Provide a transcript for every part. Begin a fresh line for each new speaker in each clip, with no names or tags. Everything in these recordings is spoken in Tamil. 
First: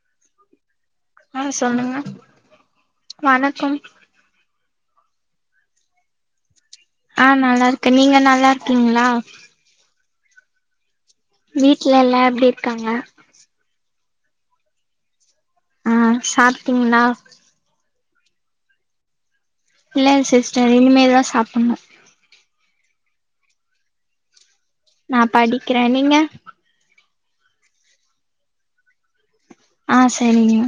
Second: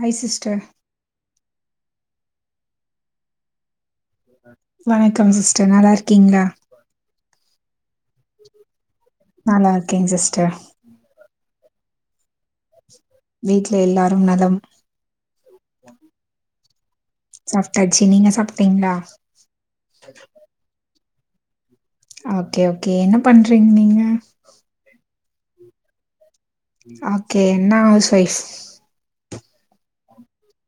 ஹாய் சிஸ்டர்
ஆஹ் சொல்லுங்க வணக்கம்
வணக்கம் சிஸ்டர் நல்லா இருக்கீங்களா
ஆஹ் நல்லா இருக்கேன் நீங்க நல்லா இருக்கீங்களா
நல்லா இருக்கேன் சிஸ்டர்
வீட்ல எல்லா எப்படி இருக்காங்க
வீட்ல எல்லாரும் நலம்
ஆஹ் சாப்டீங்களா
சாப்ட்டாச்சு நீங்க சாப்ட்டீங்களா
இல்ல சிஸ்டர் இனிமே தான் சாப்டணும்
ஓகே ஓகே என்ன பண்றீங்க நீங்க
நா படிக்கிறே நீங்க
ஓகே நா ஹவுஸ் வைஃப்
ஆஹ் சரிங்க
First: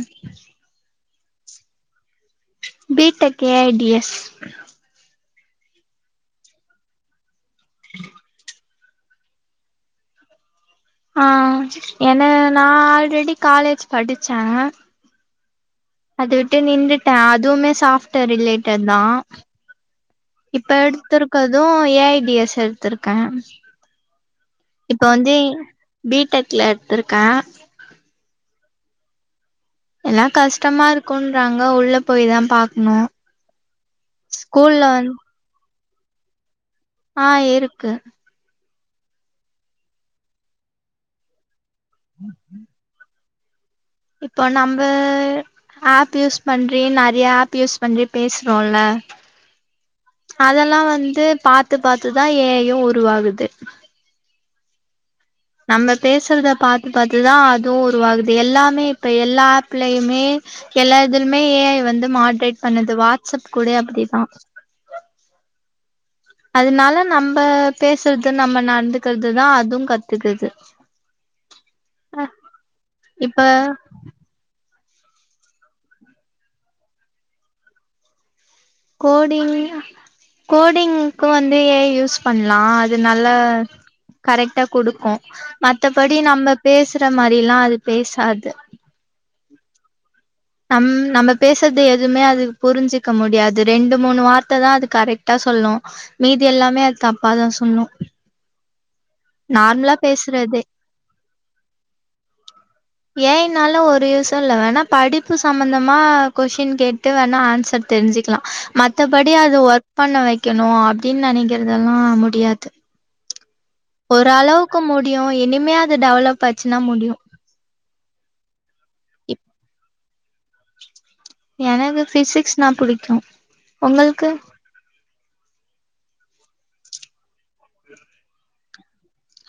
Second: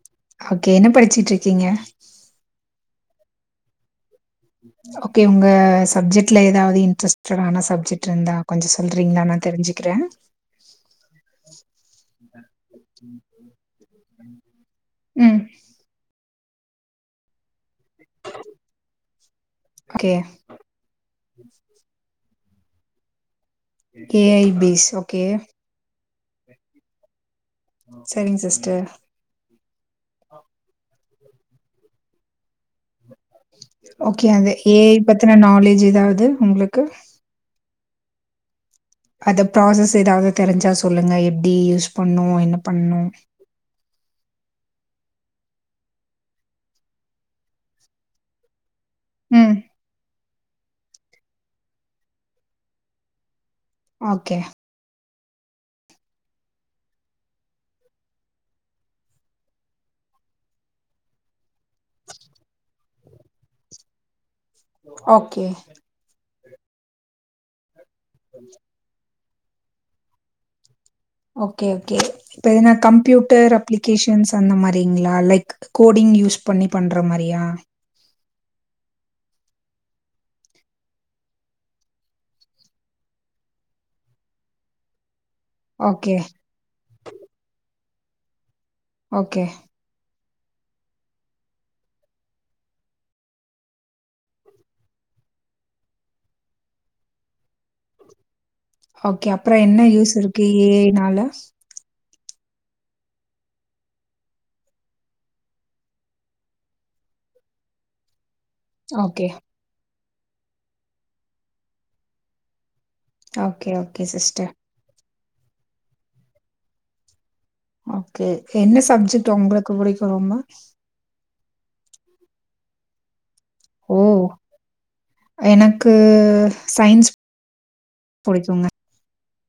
ஓகே என்ன படிச்சுட்டு இருக்கீங்க
பி டெக் ஏஐடிஎஸ்
ஓகே உங்க சப்ஜெக்ட்ல ஏதாவது இன்ட்ரெஸ்ட ஆன சப்ஜெக்ட் இருந்தா கொஞ்ச சொ சொல்றீங்களா நா தெரிஞ்சுக்கிறேன்
ஆஹ் என்ன நா ஆல்ரெடி காலேஜ் படிச்சேன்
ம்
அதவிட்டு நின்னுட்டேன் அதுவுமே சாஃப்ட்வேர் ரிலேட்டட் தான்
ஓகே
இப்ப எடுத்திருக்கதும் ஏஐடிஎஸ் எடுத்துருக்கேன்
ஏஐபிஸ் ஓகே
பி டெக்ல எடுத்திருக்கேன்
சரிங்க சிஸ்டர்
எல்லாம் கஷ்டமா இருக்கும்ன்றாங்க உள்ள போயி தான் பாக்கணும்
ஓகே அந்த ஏஐ பத்தின நாலேஜ் ஏதாவது உங்களுக்கு
ஆஹ் இருக்கு
அத ப்ராசஸ் ஏதாவது தெரிஞ்சா சொல்லுங்க எப்டி யூஸ் பண்ணும் என்ன பண்ணனும்
இப்போ நம்ப ஆப் யூஸ் பண்ணி நிறைய ஆப் யூஸ் பண்ணி பேசுறோம்ல
ம்
அதெல்லாம் வந்து பாத்து பார்த்துதான் ஏஐ யும் உருவாகுது
ஓகே
நம்ம பேசுறத பாத்து பாத்துதா அதும் உருவாகுது எல்லாமே இப்ப எல்லா ஆப்லயுமே எல்லா இதுலுமே ஏஐ வந்து மாட்ரேட் பண்ணுது வாட்ஸ்அப் கூட அப்டிதா
ஓகே
அதனால நம்ம பேசுறது நம்ம நடந்துக்கிறதுதா அதும் கத்துக்குது
ஓகே ஓகே இப்ப எனா
இப்ப
கம்ப்யூட்டர் அப்ளிகேஷன்ஸ் அந்த மாரி லைக் கோடிங் யூஸ் பண்ணி பண்ற மாரியா
கோடிங் கோடிங்க்க வந்து ஏஐ யூஸ் பண்லா அது நல்லா கரெக்டா கொடுக்கு
ஓகே
மத்தபடி நம்ம பேசுற மாரில்லா அது பேசாது
ஓகே
நம் நம்ம பேசறத எதுமே அது புரிஞ்சிக்க முடியாது ரெண்டு மூணு வார்த்தை தா அது கரெக்டா சொல்லு மீதி எல்லாமே அது தப்பாதா சொல்லு
ஓகே அப்புற என்ன
நார்மலா
யூஸ் இருக்கு
பேசுறதே
ஏஐ னால
ஏஐ ன்னால ஒரு யூஸு இல்ல வேணா படிப்பு சம்பந்தமா கொஷின் கேட்டு வேணா ஆன்சர் தெரிஞ்சுக்கலா
ஓகே
மத்தபடி அது ஒர்க் பண்ண வைக்கணு அப்டின்னு நினைக்கிறதெல்லா முடியாது
ஓகே ஓகே சிஸ்டர்
ஓரளவுக்கு முடியு இனிமே அது டெவலப் ஆச்சுன்னா முடியு
ஓகே என்ன சப்ஜெக்ட் உங்களுக்கு புடிக்கு ரொம்ப
எனக்கு பிசிக்ஸ் நா புடிக்கு
ஓ
உங்களுக்கு
எனக்கு சயின்ஸ் புடிக்கோங்க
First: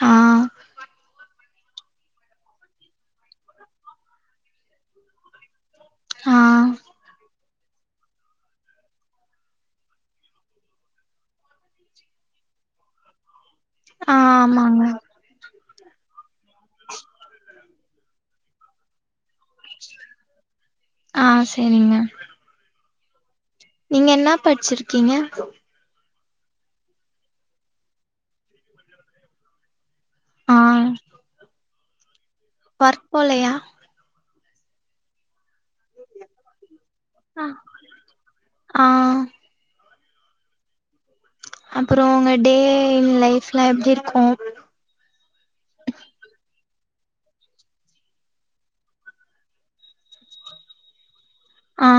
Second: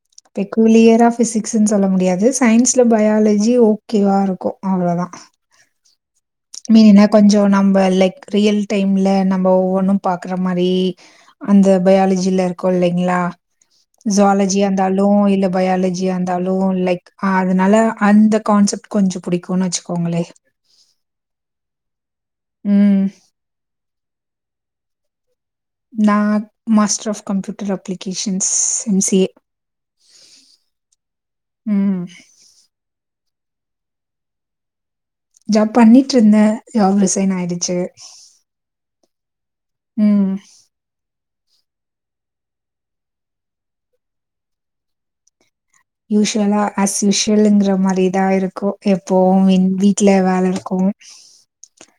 ஆ
கிலியரா பிசிக்ஸ்ன்னு சொல்ல முடியாது சயின்ஸ்ல பயாலஜி ஓகேவா இருக்கு அவ்ளதா
[unintelligible] ஆ
மீன் என்னா கொஞ்ச நம்ம லைக் ரியல் டைம்ல நம்ம ஒவ்வொன்னு பாக்குற மாரி அந்த பயாலஜில இருக்கு இல்லைங்களா
ஆ
ஜுவாலஜி
ஆமாங்க
இருந்தாலு இல்ல பயாலஜி இருந்தாலு லைக் ஆ அதனால அந்த கான்செப்ட் கொஞ்ச புடிக்கும்ன்னு வச்சுக்கோங்களே
ஆ சேரிங்க
ம்
நீங்க என்ன படிச்சிருக்கீங்க
நா master of computer applications MCA
ஆ
ம்
ஒர்க் போலையா
ஜாப் பண்ணிட்டு இருந்தே ஜாப் ரிசைன்
ஆ
ஆயிடுச்சு
ஆ
ம்
அப்புற உங்க டே லைப்ல எப்டி இருக்கு
யூஸ்வலா அஸ்யூஷுவல்ங்கிற மாரிதா இருக்கு எப்போ மீ வீட்ல வேல இருக்கு
ஆ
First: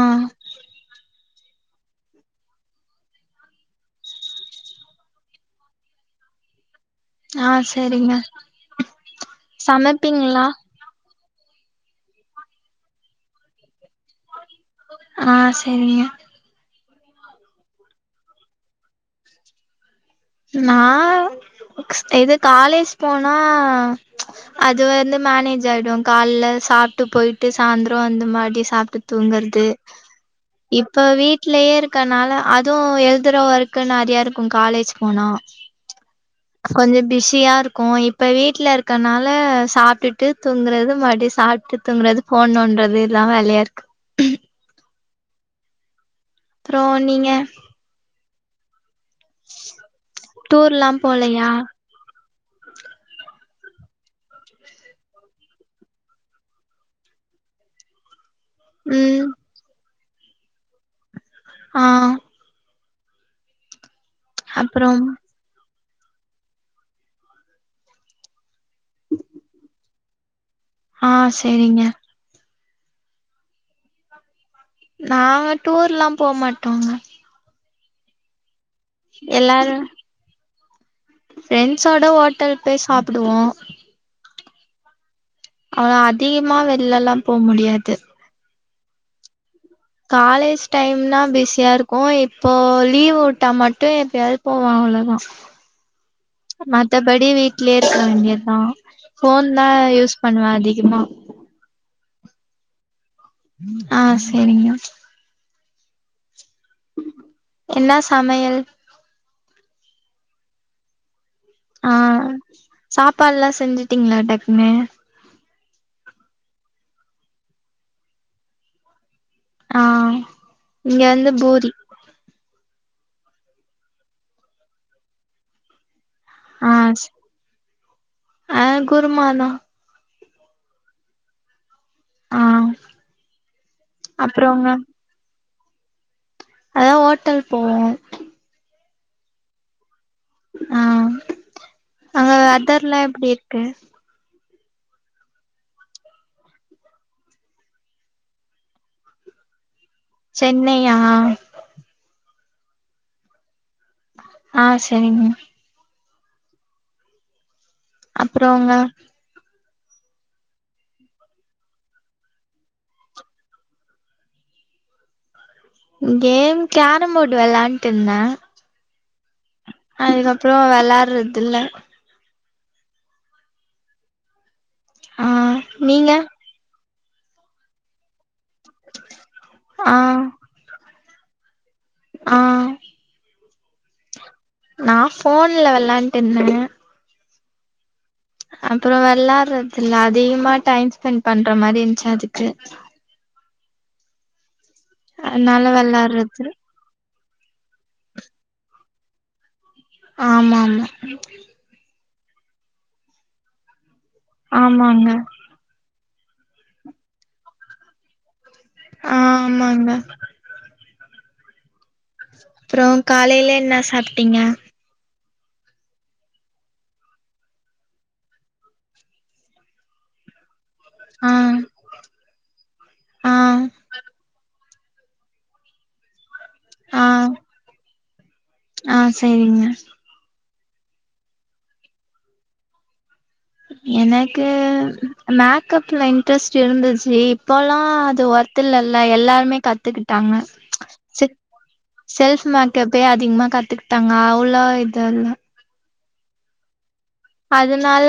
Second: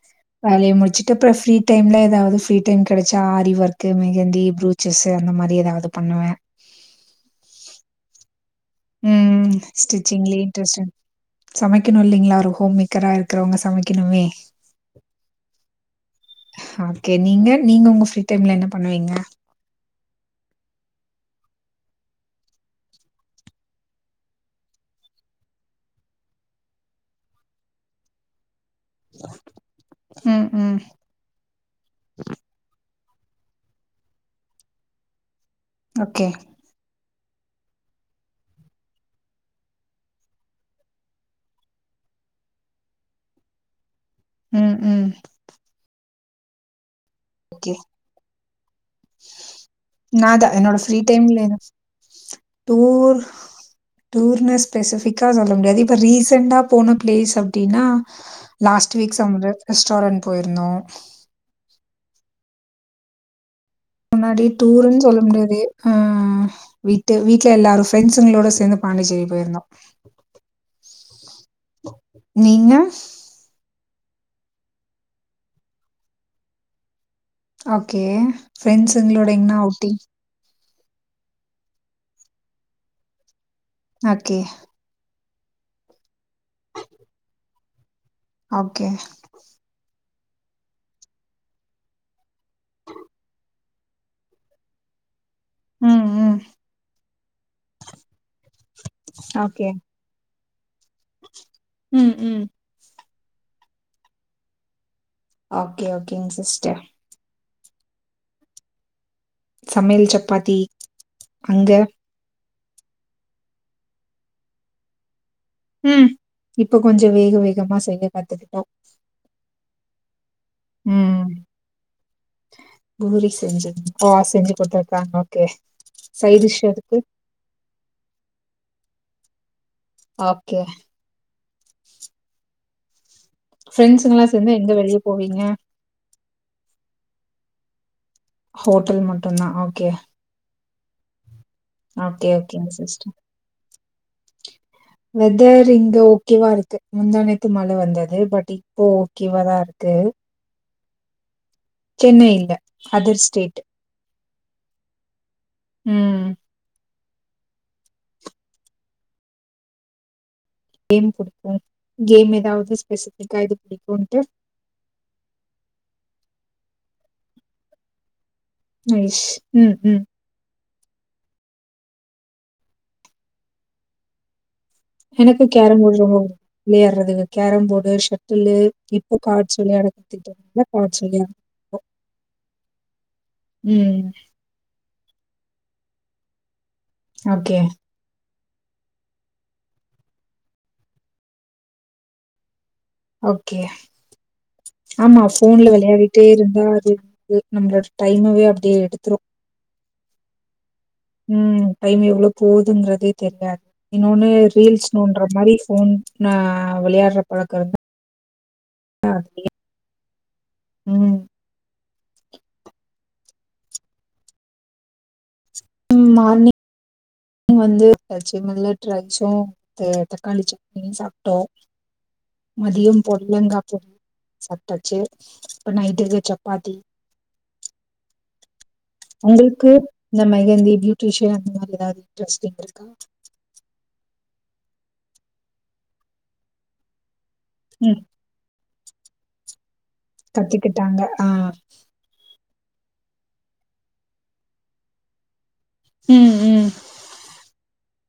வேலைய முடிச்சு இருக்குற ஃப்ரீ டைம்ல எதாவது ஃப்ரீ டைம் கடைச்சா ஆரி ஒர்க் மெகந்தி ப்ருச்சஸ் அந்த மாரி எதாவது பண்ணுவே
ஆ சரிங்க
ம் ஸ்டிச்சிங்ல இன்ட்ரெஸ்ட் சமைக்கணு இல்லலைங்களா ஒரு ஹோம் மேக்கரா இருக்கிறவங்க சமைக்கணுமே
ஆ செரிங்க
ஓகே நீங்க நீங்க உங்க ஃப்ரீ டைம்ல என்ன பண்ணுவீங்க
நா இது காலேஜ் போனா அது வந்து மேனேஜ் ஆயிடு கால்ல சாப்ட்டு போயிட்டு சாயந்திரோ அந்த மாதி சாப்ட்டு தூங்குறது
ம் ம்
இப்ப வீட்லயே இருக்கனால அதுவு எ எழுதுற ஒர்க நறைய இருக்கு காலேஜ் போனா
ஓகே
கொஞ்ச பிஸ் இருக்கு இப்ப வீட்ல இருக்கனால சாப்ட்டுட்டு தூங்குறது மருடி சாப்ட்டு தூங்குறது போணுன்றது இதல்லா வேலையா இருக்கு
ம் ம்
அப்புற நீங்க
ஓகே நா தா என்னோட
டூர்லா
ஃப்ரீ
போலையா
டைம்லண டூர் டூர்னு ஸ்பெசிபிக்கா சொல்ல முடியாது இப்ப ரீசன்டா போன பிளேஸ் அப்டின்னா லாஸ்ட் வீக்
ம்
சம்ப ரெஸ்டாரன்ட் போயிருந்தோ
ஆ.
முன்னாடி
அப்றோ
டூருன்னு சொல்ல முடியாது அ வீட்டு வீட்ல எல்லாரு ஃப்ரெண்ட்ஸுங்களோட சேர்ந்து பாண்டிச்சேரி போயிருந்தோ
ஆ சேரிங்க
நீங்க
நாங்க டூர்ல்லா போ மாட்டோங்க
ஓகே ஃப்ரெண்ட்ஸ்ங்களோட எங்கனா
எல்லாரு
அவுட்டிங்
ஃப்ரெண்ட்ஸோட ஓட்டல் போய் சாப்டுவோ
ஓகே.
அ அதிகமா வெள எல்லா போ முடியாது
ஓகே.
காலேஜ் டைம்னா பிஸியா இருக்கு இப்போ லீவ் விட்டா மட்டு எப்பயாவது போவாங் அவ்ளதா
ம், ம்.
மத்தபடி வீட்லயே இருக்க வேண்டியதுதா போன் தா
ஓகே.
யூஸ் பண்ணுவ அதிகமா
ம் ம்.
ஆ சேரிங்க.
ஓகே ஓகேங் சிஸ்டர்
என்னா சமையல்
சமையல் சப்பாத்தி அங்க?
ஆ சாப்பாடுல்லா செஞ்சுட்டீங்களா டக்னு
ம் இப்ப கொஞ்ச வேக வேகமா செய்ய கத்துக்கிட்டோ
ஆ இங்க வந்து பூரி
பூரி செஞ்ச ஓ செஞ்சு கொடுத்துருக்காங்க ஓகே சைட் டிஷ்
ஆ
அதுக்கு
ஆ குருமா தா
ஓகே.
ஆ
ஃப்ரெண்ட்ஸுங்கல்லா சேர்ந்து எங்க வெளியே போவீங்க
அதான் ஓட்டல் போவோம்
ஹோட்டல் மட்டு்தா ஓகே
ஆ
ஓகே,
அங்க
ஓகேங்க சிஸ்டர்.
வெதர்லா எப்டி இருக்கு
வெதர் இங்க ஓகேவா இருக்கு முந்தனேத்து மழை வந்தது பட் இப்போ ஓகேவா தா இருக்
சென்னையா
சென்னை இல்ல. அதர் ஸ்டேட்
ஆ செரிங்க
ம்
அப்புறங்க
கேம் புடிக்கு கேம் எதாவது ஸ்பெசிபிக்கா எது புடிக்கும்ன்ட்டு
கேம் கோரம்போர்டு வெளான்ட்டு இருந்த
ம் ம்.
வெளாட்றதுல்ல ஆ
எனக்கு கேரம் போர்டு
நீங்க
ரொம்ப புடிக் விளையாடுறது கேரம் போர்டு செட் ட்ழு இப்போ கார்ட்ஸ் விளையாட
ஆ
காத்துக்ட்ருந்தா கார்ட்ஸ் விளையாடுவோ
ஆ
ம்
நான் ஃபோன்ல வெளான்ட்டுருந்தே
ஓகே
அப்புற வெளாடுறதில்ல அதிகமா டைம் ஸ்பெண்ட் பண்ற மாரி இருந்ச்சு அதுக்கு
ஒகே ஆமா
அதனால
ஃபோன்ல விளையாடிட்டே
வெளாடுறது
இருந்தா அது நம்ளோட டைமவே அப்டியே எடுத்துரு
ஆமாமா
ம் டைம் எவ்ளோ போதுன்றதே தெரியாது இன்னொனு ரீல்ஸ்
ஆமாங்க
நோன்ற மாரி ஃபோன் ந விளையாடுற பழக்க இருந்தா
ஆமாங்க
ம்
அப்ற காலைல என்ன சாப்ட்டிங்க
மார்னிங் வந்து பச்ச மில்லட் ரச்சூ த தக்காளி சட் னி
ஆ
சாப்ட்டோ மதிய
ஆ
பொடலங்கா பொரியல் சாப் டாச்சு இப்ப நைட்டுக்கு சப்பாத்தி
ஆ ஆ சேரிங்க
உங்ளுக்கு இந்த மெகந்தி பியூட்டிஷியன் அந்த மாரி எதாவது இன்ட்ரெஸ்டிங் இருக்கா
எனக்கு மேக்கப்ல இன்ட்ரெஸ்ட் இருந்துச்சு இப் பெலா
ம்.
அது ஒர்த் இல்லல எல்லாருமே கத்துக்கிட்டாங்க
கத்துக்கிட்டாங்க.
செ
ஆ.
செல்ஃப் மேக்கப்பே அதிகமா கத்துகிட்டாங்க அவ்ளோ இதுல்ல
ம் ம்
அதனால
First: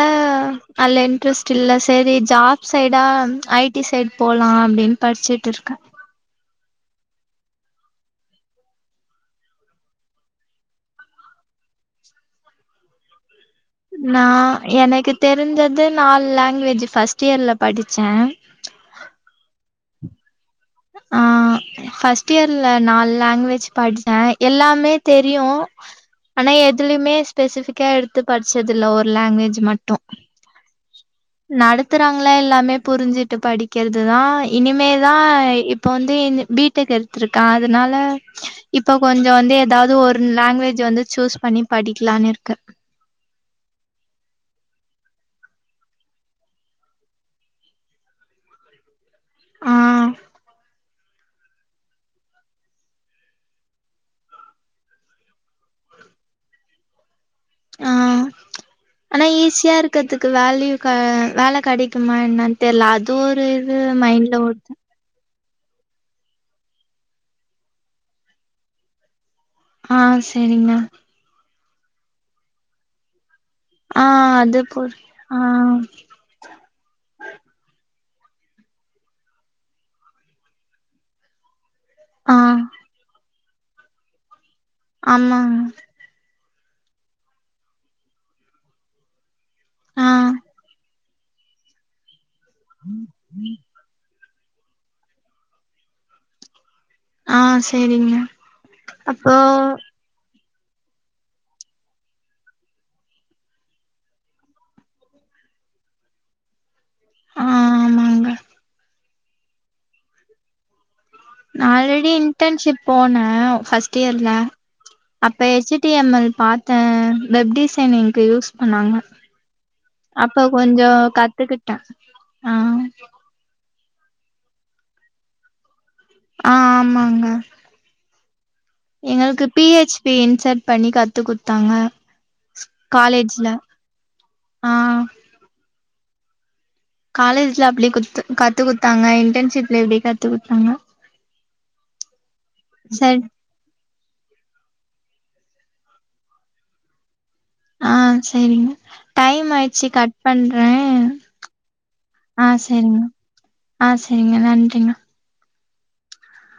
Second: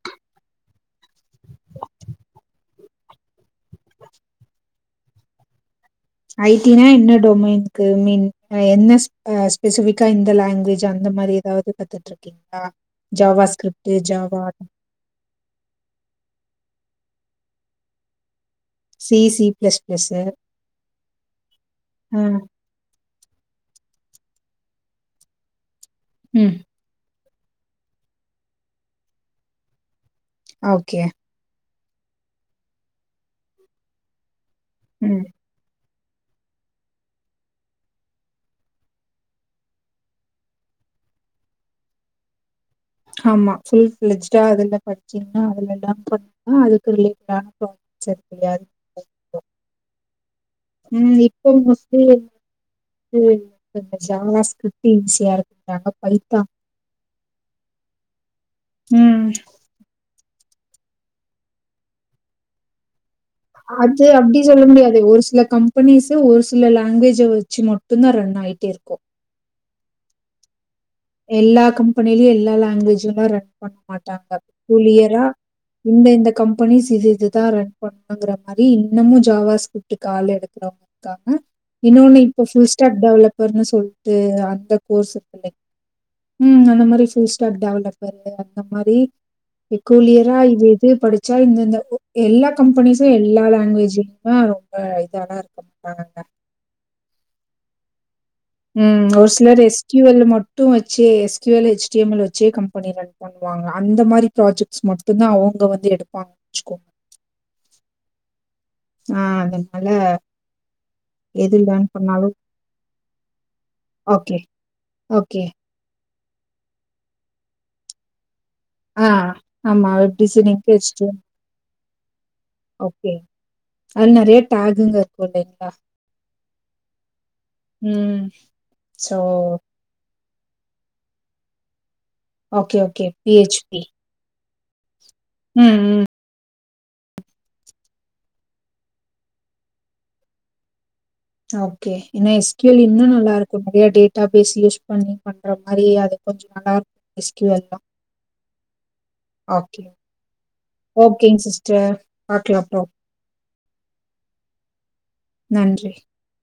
அதில இன்ட்ரெஸ்ட் இல்ல சரி ஜாப் சைடா ஐ டி சைடு போலா அப்டின் படிச்சுட்ருக்கே
ஐ டி னா என்ன டொமைன்க்கு மீன் என்ன அ ஸ்பெசிஃபிக்கா இந்த லாங்வேஜ் அந் த மாரி எதாவுது கத்துட்ருக்கிங்ளா ஜாவாஸ்
நா எனக்கு தெரிஞ்சது நாலு லாங்வேஜு ஃபர்ஸ்ட் இயர்ல படிச்சே
சி சி பிளஸ் பிளஸ்
ஆ ஃபஸ்ட் இயர்ல நால் லேங்வேஜ் படிச்ச எல்லாமே தெரியு ஆனா
ம்
எதுலமே ஸ்பெசிஃபிக்கா எடுத்து படிச்சதில்ல ஒரு லேங்வேஜ் மட்டு
ஓகே
நடத்துறாங்களா எல்லாமே புரிஞ்சுட்டு படிக்கிறது தா இனிமே தா
ம்
இப்ப வந்து என் பி டெக் எடுத்ருக்க அதனால இப்ப கொஞ்ச வந்து எதாவுது ஒரு லேங்வேஜு வந்து சூஸ் பண்ணி படிக்கலான் இருக்க
ஆமா ஃபுல் ஃப்ளெட்ஜ்டா அதுல படிச்சிங்னா அதுல டாம் பண்ணா அதுக்கு ரிலேட்டடான ஜாப் சரி சரி [inaudible]
ஆ
ம் இப்போ மோஸ்ட்லி ம் இப்ப இந்த ஜாவா ஸ்க்ரிப்ட் ஈஸியா இருக்குங்க அப்ற பைத்தா
ஆ ஆனா
ம்
ஈஸியா இருக்கதுக்கு வேல்யூ க வேல கெடைக்குமா என்னன் தெர்ல அது ஒரு இது
அது அப்டி
மைண்ட்ல
சொல்ல
ஓடுது
முடியாது ஒரு சில கம்பெனிஸு ஒரு சில லேங்வேஜ வச்சு மட்டுந்தா ரன் ஆயிட்டே இருக்கு
ஆ சரிங்க
எல்லா கம்பெனிலயு எல்லா லேங்வேஜுலா ரன் பண்ண
ஆ
மாட்டாங்க
அது போர்
கூளியரா
ஆ
இந்த இந்த கம்பெனிஸ் இது இதுதா ரன் பண்ணுங்கிற மாரி இன்னமு ஜாவா ஸ்க்ரிப்டுக்கு ஆள் எடுக்கறவங்க இருக்காங்க இன்னொனு
ஆ
இப்ப ஃபுல் ஸ்டாட் டெவலப்பர்னு சொல்ட்டு அந்த கோர்ஸ் இருக்கில்லைங்
ஆமாங்க
உஹம் அந்த மாதிரி ஃபுல் ஸ்டாக் டெவலப்பரு அந்த மாதிரி
ஆ
கூலியரா இது எது படிச்ச ச இந்தந்த எல்லா கம்பெனிஸும் எல்லா லாங்குவேஜும் ம் ஆமா ரொம்ப இதாதா இருக்க மாட்டானங்க
ஆ செரிங்மா
உம் ஒரு சில ரெஸ்கியூ வல்ல மட் டும் வச்சு S Q L H T M L வச்சே கம்பெனி ரன் பண்ணுவாங்க அந்த மாதிரி ப்ராஜெக்ட்ஸ் மட்டுதான் அவங்க அங்க வந்து எடுப்பாங்கவச்சுகோங்க
ஆ ஆமாங்க
ஆஹ் அதனால எது
நா
லேர்ன்
ஆல்ரெடி
பண்ணாலும்
இன்டன்ஷிப் போனேன் ஃபர்ஸ்ட் இயர்ல
ஓகே,
அப்ப
okay.
H T M L பாத்தே வெப் டிசைனிங்கு யூஸ் சொன்னங்க
ஆ ஆமா. வெப்
அப்ப
டிசைனிங்க்கு
கொஞ்சம்
ஹெச்டிஎம்
கத்துக்கிட்டே ஆ
ஓகே அது நரையேட ஆகுங்க இருக்கும் இல்லைங்களா
ஆ ஆமாங்க
ம். ஸோ
எங்களுக்கு பி ஹச் பி இன்சர்ட் பண்ணி கத்து குத்தாங்க
okay okay P H P
ஆ
ம் ம்
காலேஜ்ல அப்டியே கொஞ்ச கத்து குடுத்தாங்க இன்டன்ஷிப்ல எப்படி கத்து குடுத்தாங்க
ஓகே ஏன்னா எஸ்கியூல் இன்னும்
சரி
நல்லா இருக்கும் நிறைய டே [unintelligible] பேசி யூஸ் பண்ணி பண்ற மாதிரி அது கொஞ்சம் நல்லா இருக்கும்
ஆஹ் செரிங்க டைம்
ஓகே.
ஆயடுச்சு கட் பண் ன்
ஓகேங்க சிஸ்டர்.
ஆ
பாக்கலாம் அப்புறம்.
செரிங்க ஆ செரிங்க நன்றிங்க
நன்றி